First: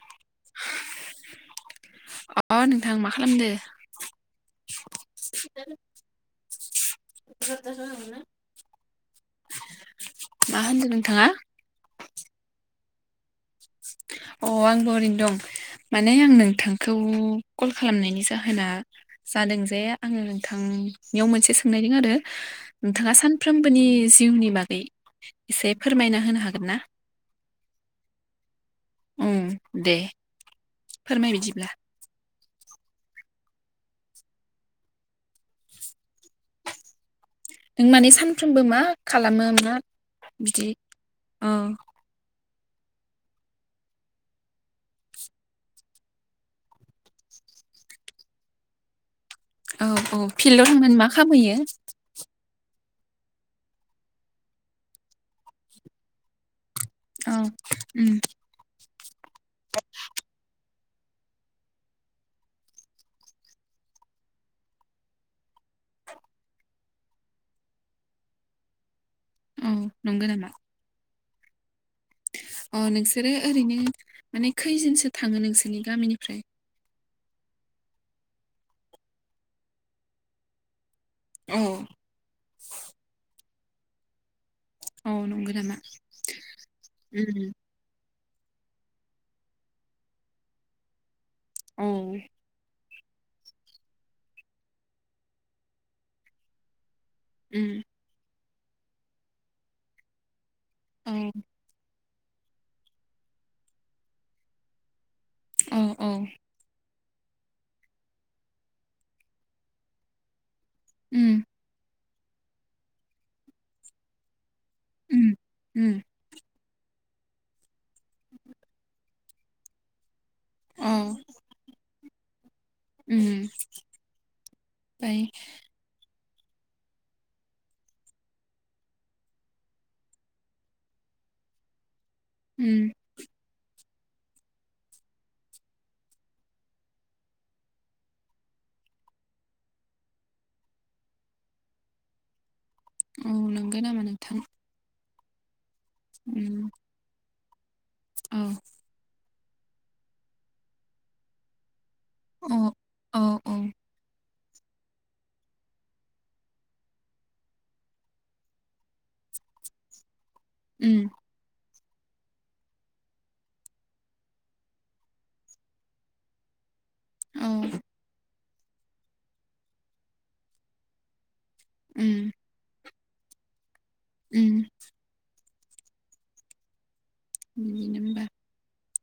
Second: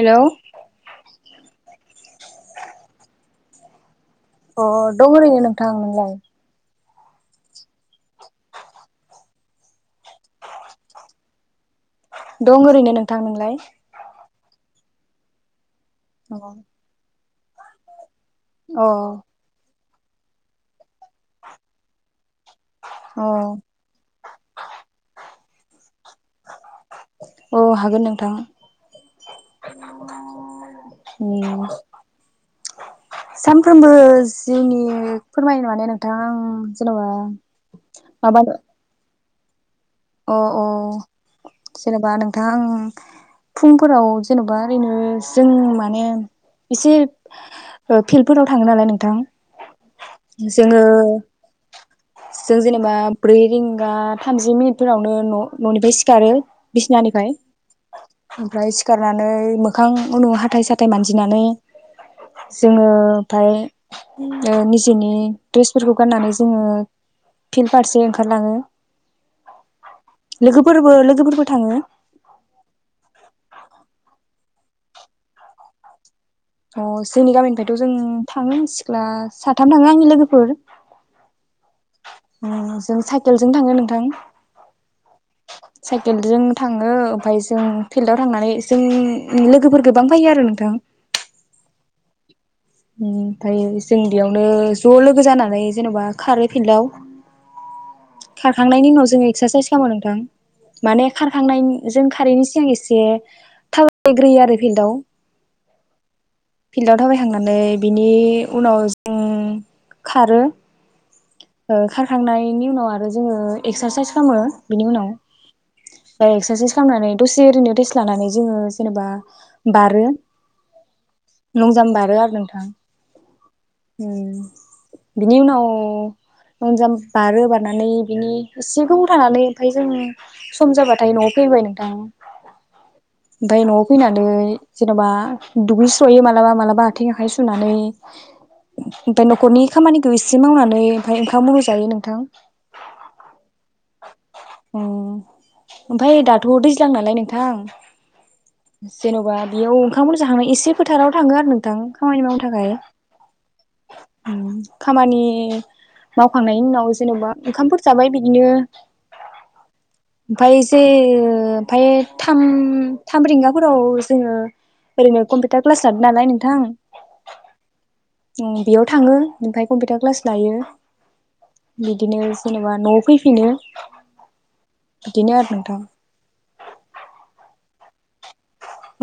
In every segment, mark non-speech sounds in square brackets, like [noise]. हेल' अ नोंथां मा खालामदो? अ दं ओरैनो नोंथां नोंलाय? [unintelligible] मा होनदों नोंथाङा? थां नोंलाय? अ आंबो ओरैनो दं। माने आं अ नोंथांखौ कल खालामनायनि जा जाहोना अ जादों जे आङो नोंथांनियाव मोनसे सोंनायदों आरो? नोंथाङा सानफ्रोमबोनि जिउनि बागै एसे फोरमायना होनो हागोन ना? औ हागोन नों ओम दे फोरमाय उम बिदिब्ला। सानफ्रोमबो जिउनि फोरमायनो माने नोंथां जेनबा नों माने माबा सानफ्रोमबो मा खालामो मा अ अ बिदि औ जेनेबा नों दा आं फुंफोराव जेन'बा ओरैनो जों माने एसे ओ फिल्डफोराव थाङो नालाय नोंथां। औ औ फिल्डआव जोङो थांनानै मा खामहैयो? जों जेनेबा ब्रै रिंगा थामजि मिनिटफोरावनो न'-न'निफ्राय सिखारो। बिसिनानिफ्राय औ उम ओमफ्राय सि [unintelligible] [unintelligible] मोखां उनाव हाथाइ साथाइ हाथाइ मानजिनानै जोङो ओमफ्राय ओ निजेनि ड्रेसफोरखौ गाननानै जोङो फिल्ड फारसे ओंखारलाङो औ नंगौ नामा लोगोफोरबो लोगोफोर बो थाङो अ नोंसोरो ओरैनो माने खैजनसो थाङो नोंसोरनि गामिनिफ्राय अ जोंनि गामिनिफ्रायथ' जों थाङो सिख्ला साथाम थाङो आंनि लोगोफोर। औ अ जों साइकेल जों थाङो नोंथां औ नंगौ नामा साइकेलजों थाङो ओमफ्राय उम जों फिल्डआव थांनानै जों लोगोफोर गोबां फैयो आरो नोंथां। औ ओमफ्राय जों बेयावनो ज' लोगो जानानै जेन'बा खारो फिल्डआव ओम खारखांनायनि उनाव जोङो एक्सारसाइस खामो नोंथां माने औ खारखांनाय जों खारैनि सिगां एसे थाबायग्रोयो आरो फिल्डआव औ औ फिल्डआव थाबायखांनानै बिनि उनाव जों खारो। ओम ओ खारखांनायनि उनाव आरो जोङो एक्सारसाइस खामो। बिनि उनाव उम उम एक्सारसाइस खामनानै दसे ओरैनो रेस्ट लानानै जोङो जेनेबा बारो। औ लंजामबारो आरो नोंथां उम ओमफ्राय ओम बिनि उनाव लंजाम बारो बारनानै बिनि एसे गोबाव थानानै ओमफ्राय जों सम जाबाथाय न'आव फैबाय नोंथां। ओम ओमफाय न'आव फैनानै जेन'बा दुगै [unintelligible] मालाबा मालाबा आथिं आखाइ सुनानै ओमफाय न'खरनि खामानिखौ इसे मावनानै ओमफाय ओंखाम आरि जायो नोंथां ओम नंगो नामा नोंथां ओमफ्राय दाथ' उम दैज्लां नालाय नोंथां औ [unintelligible] जेनबा बेयाव [unintelligible] एसे फोथाराव थाङो आरो नोंथां खामानि मावनो अ थाखाय औ ओम खामानि मावखांनायनि उनाव जेन'बा ओंखामफोर जाबाय बिदिनो ओमफ्राय एसे उम ओ ओमफाय थाम थाम रिंगाफोराव जोङो ओरैनो कमपि टार क्लास हादों नालाय नोंथां औ ओम बेयाव थाङो ओमफ्राय कम्पिउटार क्लास लायो बिदिनो जेनबा न फैफिनो ओम [unintelligible] बिदिनो होमबा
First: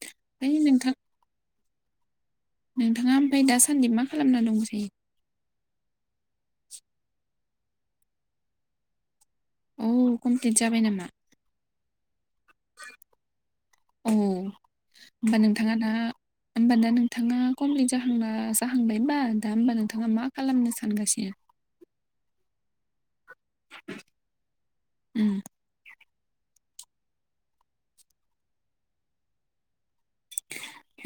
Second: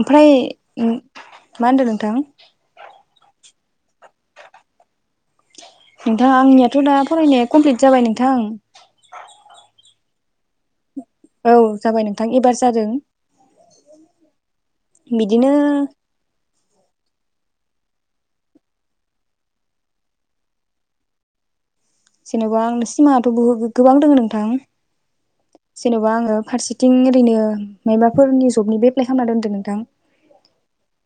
ओमफ्राय ओ मा होनदों नोंथां नोंथाङा ओमफ्राय दासान दासान्दि मा खालामना दं [unintelligible] नोंथां आंनियाथ' दा फरायनाया कमप्लिट जाबाय नोंथां औ कमप्लिट जाबाय नामा औ जाबाय नों औ होमबा बिदिनो नोंथाङा दा होमबाना नोंथाङा कमप्लिट जाहांना जाहांबाय होनबा दा होमबा नोंथाङा मा खालामनो सानगासिनो जेनबा सिमाङाथ' बहुत गोबां दङ नोंथां उम जेन'बा आङो फारसेथिं ओरैनो मायबाफोरनि जबनिबो एप्लाइ खालामना दोनदों नोंथां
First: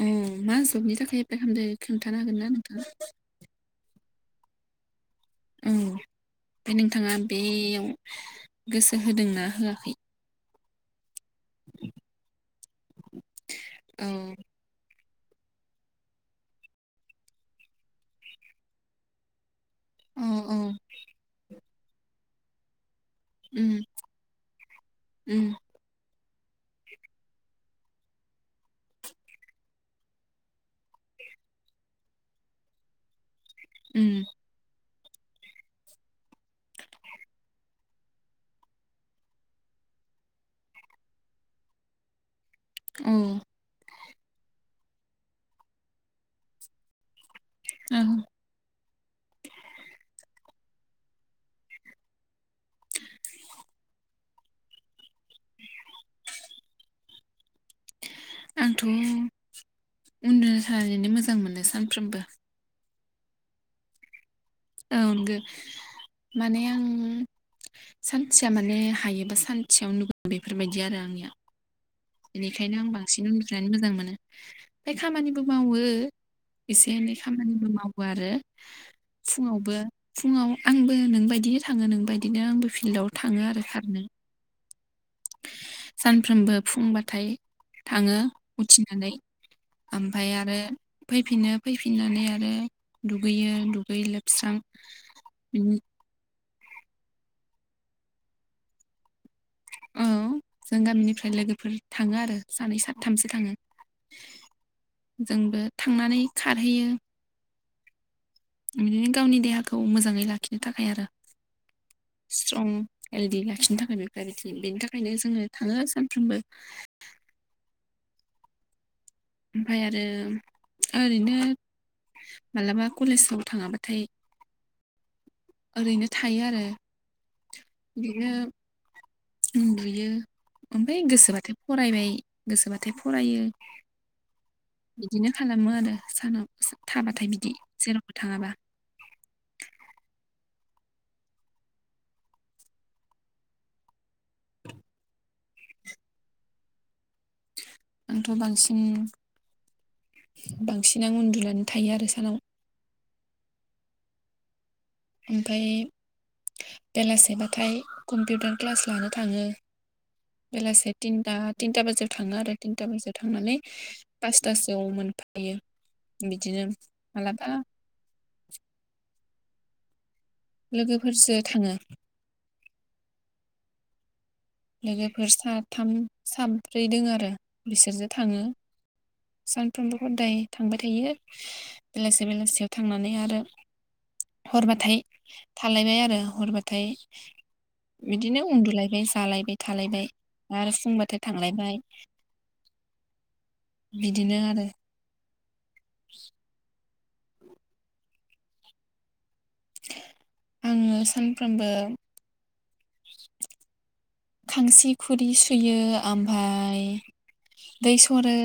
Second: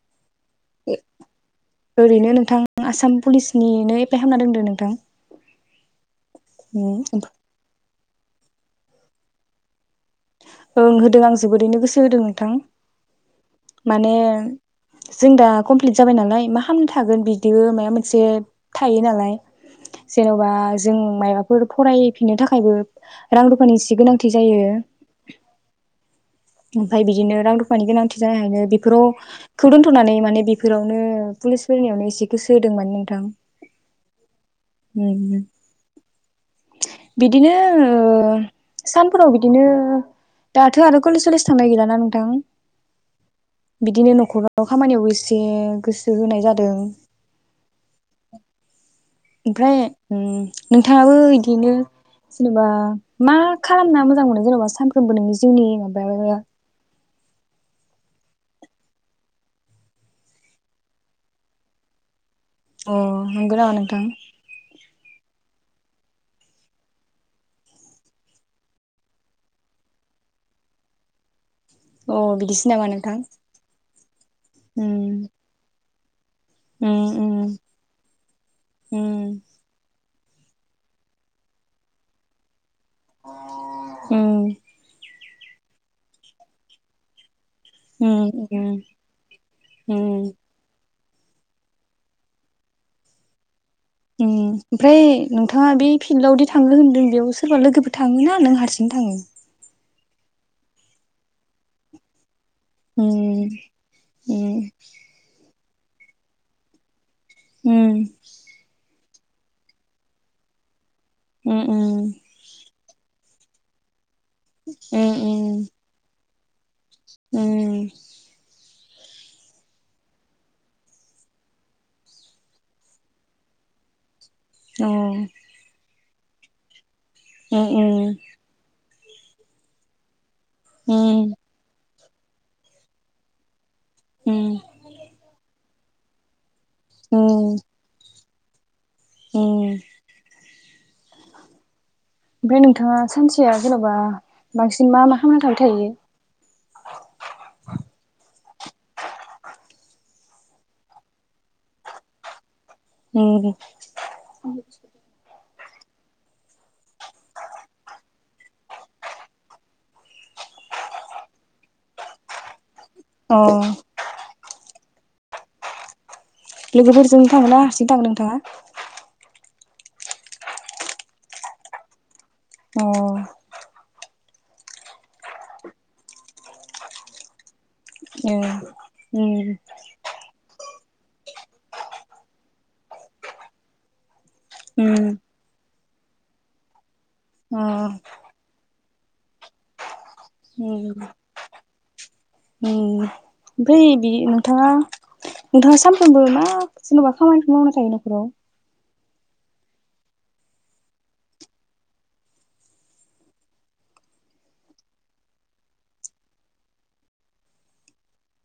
औ मा जबनि थाखाय एप्लाइ खालामदो खोन्थानो ओरैनो हागोन ना नोंथां नोंथाङा आसाम पुलिसनिनो एप्लाइ खालामना दोनदो नोंथां ओम ओमफ्राय नोंथाङा बेयाव गोसो होदोंना होआखै ओं होदों आं जोबोरैनो गोसो होदों नोंथां औ माने जों दा कमप्लिट जाबाय नालाय मा खामना थागोन बिदिबो माबा मोनसे थायो नालाय औ जेन'बा औ जों मायबाफोर फरायफिननो थाखायबो रां रुफानि एसे गोनांथि जायो। ओम ओमफ्राय बिदिनो रां रुफानि गोनांथि जानायखायनो बेफोरावखौ दोनथ'नानै माने बेफोरावनो पुलिस फोरनियावनो एसे गोसो होदों माने नोंथां ओम ओम बिदिनो ओ सानफोराव बिदिनो दाथो आरो कलेज सलेज थांनाय गैला ना नोंथां औ बिदिनो न'खराव खामानियावबो एसे गोसो होनाय जादों ओं ओमफ्राय नोंथाङाबो बिदिनो जेनेबा मा खालामना मोजां मोनो जेन'बा सानफ्रोमबो नोंनि जिउनि माबा आंथ' उन्दुना [unintelligible] मोजां मोनो सानफ्रोमबो अ नंगौ नामा नोंथां औ नंगौ माने आं सानसेया माने हायोबा सानसेयाव उन्दुगोन बेफोरबायदि आरो आंनिया अ बिदिसो बेनिखायनो नामा आं नोंथां बांसिन उन्दुनानै मोजां मोनो ओमफ्राय उम खामानिबो मावो एसे एनै उम उम खामानिबो मावो आरो उम [unintelligible] फुङाव आंबो नों बादिनो थाङो नोंबादिनो आंबो फिल्डआव थाङो आरो खारनो उम सानफ्रोमबो फुंबाथाय थाङो उम उम उथिनानै उम ओमफाय आरो फैफिनो फैफिननानै आरो दुगैयो दुगै ओम लोबस्रां ओमफ्राय नोंथाङा बिनि बे फिल्डआवदि थाङो होनदों बेयाव सोरबा लोगोफोर थाङो ना नों हारसिं थाङो औ जों गामिनिफ्राय लोगोफोर थाङो आरो सानै साथामसो उम थाङो उम जोंबो थांनानै खारहैयो ओम बिदिनो गावनि देहाखौ मोजाङै लाखिनो थाखाय आरो ओम ओम हेलडि लाखिनो थाखायनो [unintelligible] बेनि थाखायनो जोङो उम थाङो सानफ्रोमबो उम ओमफ्राय आरो ओरैनो मालाबा कलेजफ्राव थाङाबाथाय अ ओरैनो थायो आरो उम उम उनदुयो ओमफ्राय उम गोसोबाथाय फरायबाय गोसोबाथाय फरायो। उम बिदिनो खालामो आरो सानाव थाबाथाय बिदि जेन'बा थाङाबा अ ओमफ्राय नोंथाङा सानसेया जेन'बा बांसिन मा मा खामना थाबाय थायो? आंथ' बांसिन बांसिन आं उन्दुनानै थायो आरो सानाव। उम ओमफाय बेलासेबाथाय कम्पिउटार क्लास लानो थाङो बेलासे तिनता तिनता बाजायाव थाङो आरो। तिनता बाजायाव अ थांनानै पासतासो आव मोनफायो। बिदिनो लोगोफोरजों मालाबा थाङो ना हारसिं थाङो नोंथाङा? लोगोफोरजो थाङो अ लोगोफोर साथाम साब्रै दों आरो। बिसोरजो ए थाङो उम सानफ्रोमबो खददाय थांबाय थायो बेलासे बेलासियाव थांनानै आरो हरबाथाय उम थालायबाय आरो हरबाथाय अ बिदिनो उन्दुलायबाय जालायबाय। थालायबाय आरो उम फुंबाथाय थांलायबाय। उम ओमफ्राय बि बिदिनो आरो नोंथाङा नोंथाङा सानफ्रोमबो मा जेन'बा खामानिखौ मावना थायो न'खराव आङो सानफ्रोमबो खांसि खुरि सुयो ओमफाय दै सरो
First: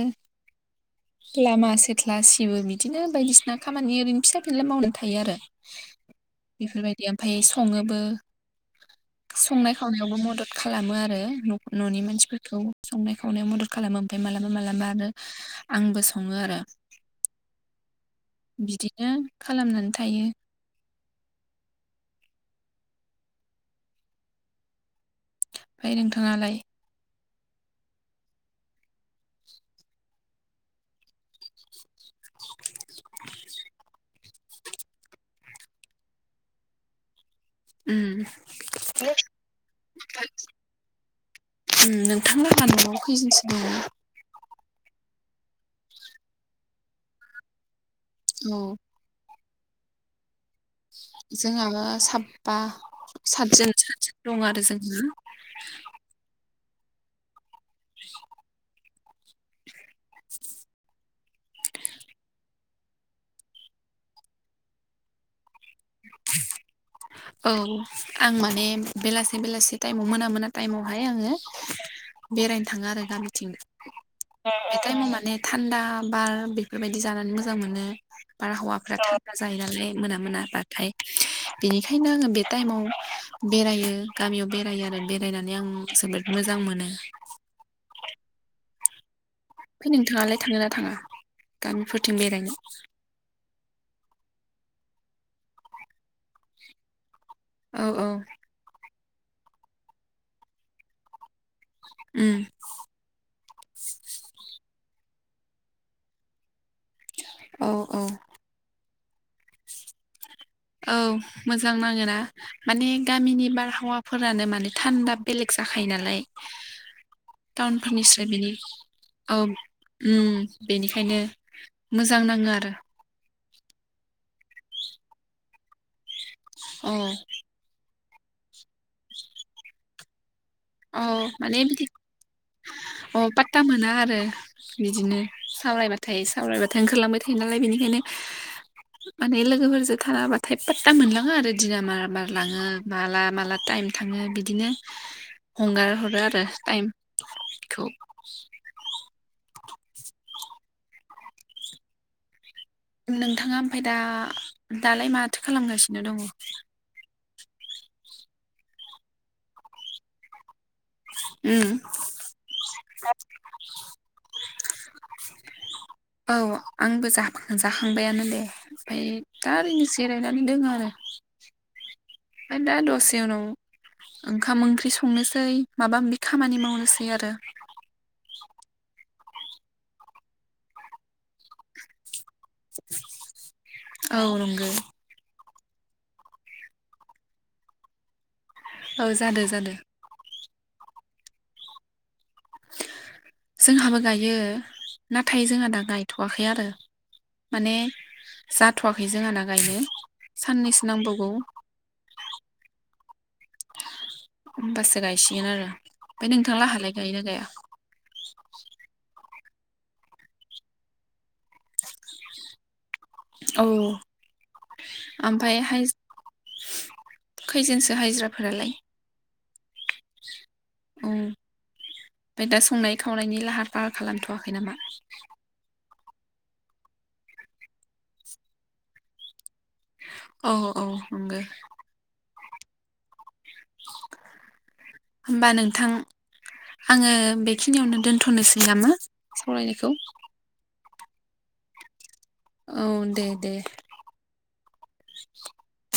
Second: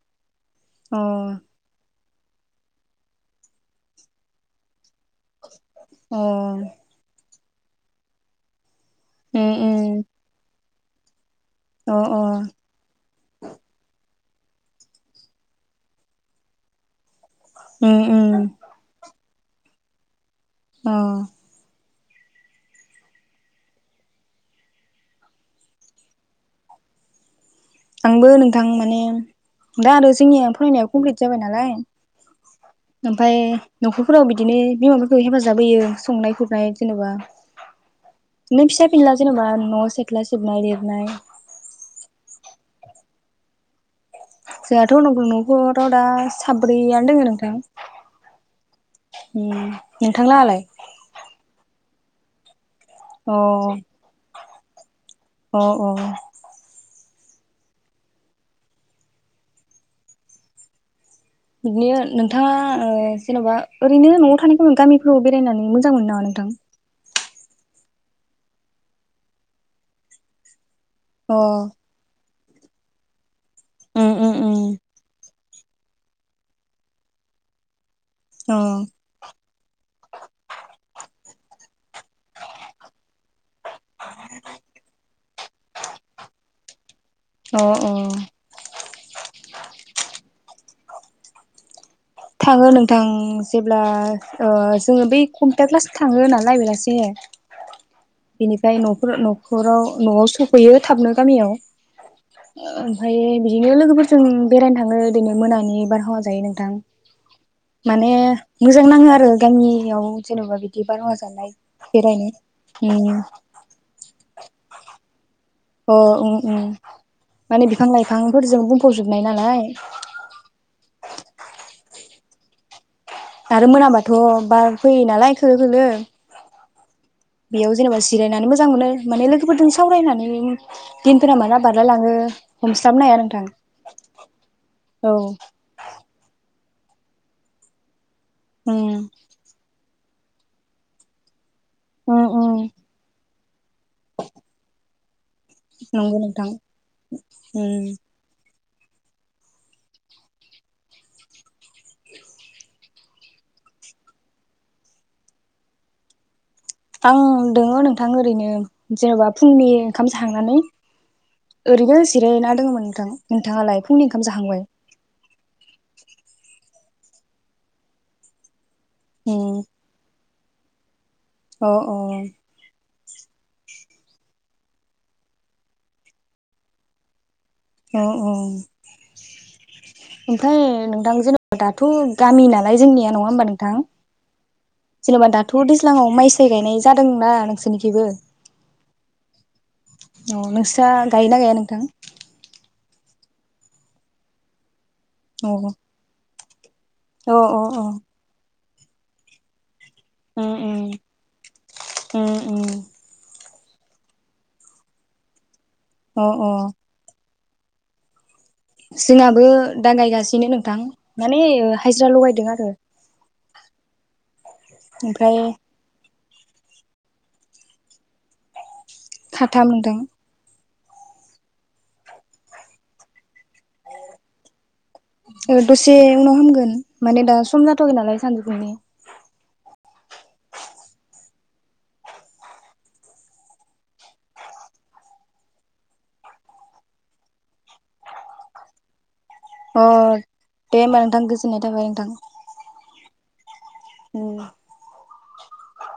अ लामासे सिथला सिबो बिदिनो बायदिसिना खामानि ओरैनो फिसा फिनला मावनानै थायो आरो अ बेफोरबायदि ओमफाय सङोबो उम संनाय उम खावनायावबो मदद खालामो आरो न अ न'नि अ मानसिफोरखौ संनाय खावनायाव मदद खालामो ओमफाय मालाबा मालाबा आरो आंबो सङो आरो उम उम बिदिनो खालामनानै थायो। अ ओमफाय नोंथाङालाय। आंबो नोंथां माने दा आरो जोंनिया फरायनाया कमप्लिट जाबाय नालाय ओमफाय नख फोराव बिदिनो बिमाफोरखौ हेफाजाब होयो संनाय खुरनाय जेनबा उम नो फिसा फिनला जेन'बा न' सेथ्ला सिबनाय लिरनाय मोनहा न'आव खैजोनसो दङ? जोंहाथ नगो न'फोराव दा साब्रैयानो दोङो नोंथां। औ उम नोंथां लाहा लाय? जोंहाना साबबा। अ सातजोन सातजोन दं आरो जोंहा अ अ [inaudible] बिदिनो नोंथाङा ओ जेनबा ओरैनो न'आव थानाय खमाव गामिफ्राव बेरायनानै मो जां मोनो नामा नोंथां औ आं माने बेलासे बेलासे टाइमाव मोना मोना टाइमाव हाय आङो अ बेरायनो थाङो आरो गामिथिं उम उम उम एटाइमाव माने थान्दा बार बेफोरबायदि जानानै मोजां मोनो। अ बारहावाफ्रा थानदा जायो नालाय मोना मोना बाथ [unintelligible] बेखायनो आङो बे टाइमाव बेरायो गामियाव बेरायो आरो बेरायनानै आं जोबोद मोजां मोनो। अ अ गामि फो थाङो नोंथां जेब्ला ओ जोङो बै कम्पिउटार क्लास थाङो नालाय बेलासे। औ औ बेनिफ्राय न फोर न'खराव न'आव सफैयो थाबनो गामियाव। उम ओमफ्रायो बिदिनो लोगोफोरजों बेरायनो थाङो ओदिनो मोनानि बारहावा जायो नोंथां औ औ। जां नाङो आरो गामियाव। जेन'बा बिदि औ बारहावा जानाय मोजां नाङो ना बेरायनो माने उम गामिनि बारहावाफोरानो माने थानदा बेलेग जाखायो अ नालाय ओं ओं माने बिफां टाउनफोरनिस्राय बिनि लाइफांफोरजों बुंफबजोबनाय नालाय ओंखायनो मोजां नाङो आरो। आरो मोनाबाथ' बार फैयो नालाय खोलो खोलो औ बेयाव जेनेबा सि जिरायनानै मोजां मोनो माने लोगोफोरजों सावरायनानै औ दिनफोरा माला माने बिदि बारलाय लाङो हमस्लाबनो हाया अ नोंथां पात्ता मोना आरो औ बिदिनो सावरायबाथाय सावरायबाय थाय ओंखार लांबाय थायो नालाय बेनिखायनो उम माने लोगोफोरजों थाराबाथाय फात्ता मोनलाङा आरो दिना मारा उम उम बारलाङो माला माला टाइम थाङो बिदिनो हंगार नंगौ हरो आरो नोंथां उम टाइमखौ नोंथाङा ओमफाय दा दालाय माथो खालामगासिनो दङ? आं दोङो नोंथां ओरैनो जेन'बा फुंनि ओंखाम जाखांनानै उम ओरैनो जिराय ना दङमोन नोंथां नोंथाङालाय फुंनि ओंखाम जाखांबाय औ आंबो जाफाखा जाखांबायानो दे फाय दा उम एरैनो जिरायना दोङो आरो अ अ से उनाव ओंखाम ओंख्रि संनोसै माबा माबि खामानि मावनोसै आरो औ औ ओमफाय नोंथां जेन'बा दाथ' गामि नालाय जोंनिया नङा होमबा नोंथां औ नंगौ जेन'बा दा थ' दैज्लांआव माइ साइ गायनाय जादोंना नोंसोरनिखैबो औ जादो जादो। औ नोंस्रा गायोना गाया नोंथां जोंहाबो गायो नाथाय अ जोंहा दा गायथ'वाखै ए आरो अ अ माने अ जाथ'वाखै जोंहाना गायनो। उम साननैसो उम नांबावगौ उम उम होमबासो गायसिगोन आरो अ ओमफाय नोंथां लाहालाय गायोना गाया जोनाबो दा गायगासिनो नोंथां माने हाजिरा लगायदों आरो औ ओमफ्राय ओमफाय हाज खैजोनसो हाइज्राफोरालाय? खाथाम नोंथां औ फाय दा संनाय खावनायनि लाहा पाहा खालाम थ'वाखै नामा? से उनाव खामगोन माने दा सम जाथ'आखै नालाय सानजो फुंनि औ औ नंगो होमबा नोंथां आङो बेखिनियावनो दोनथ'नोसै नामा अ सावरायनायखौ दे होमबा नोंथां गोजोननाय थाबाय नोंथां। औ दे दे उम [inaudible]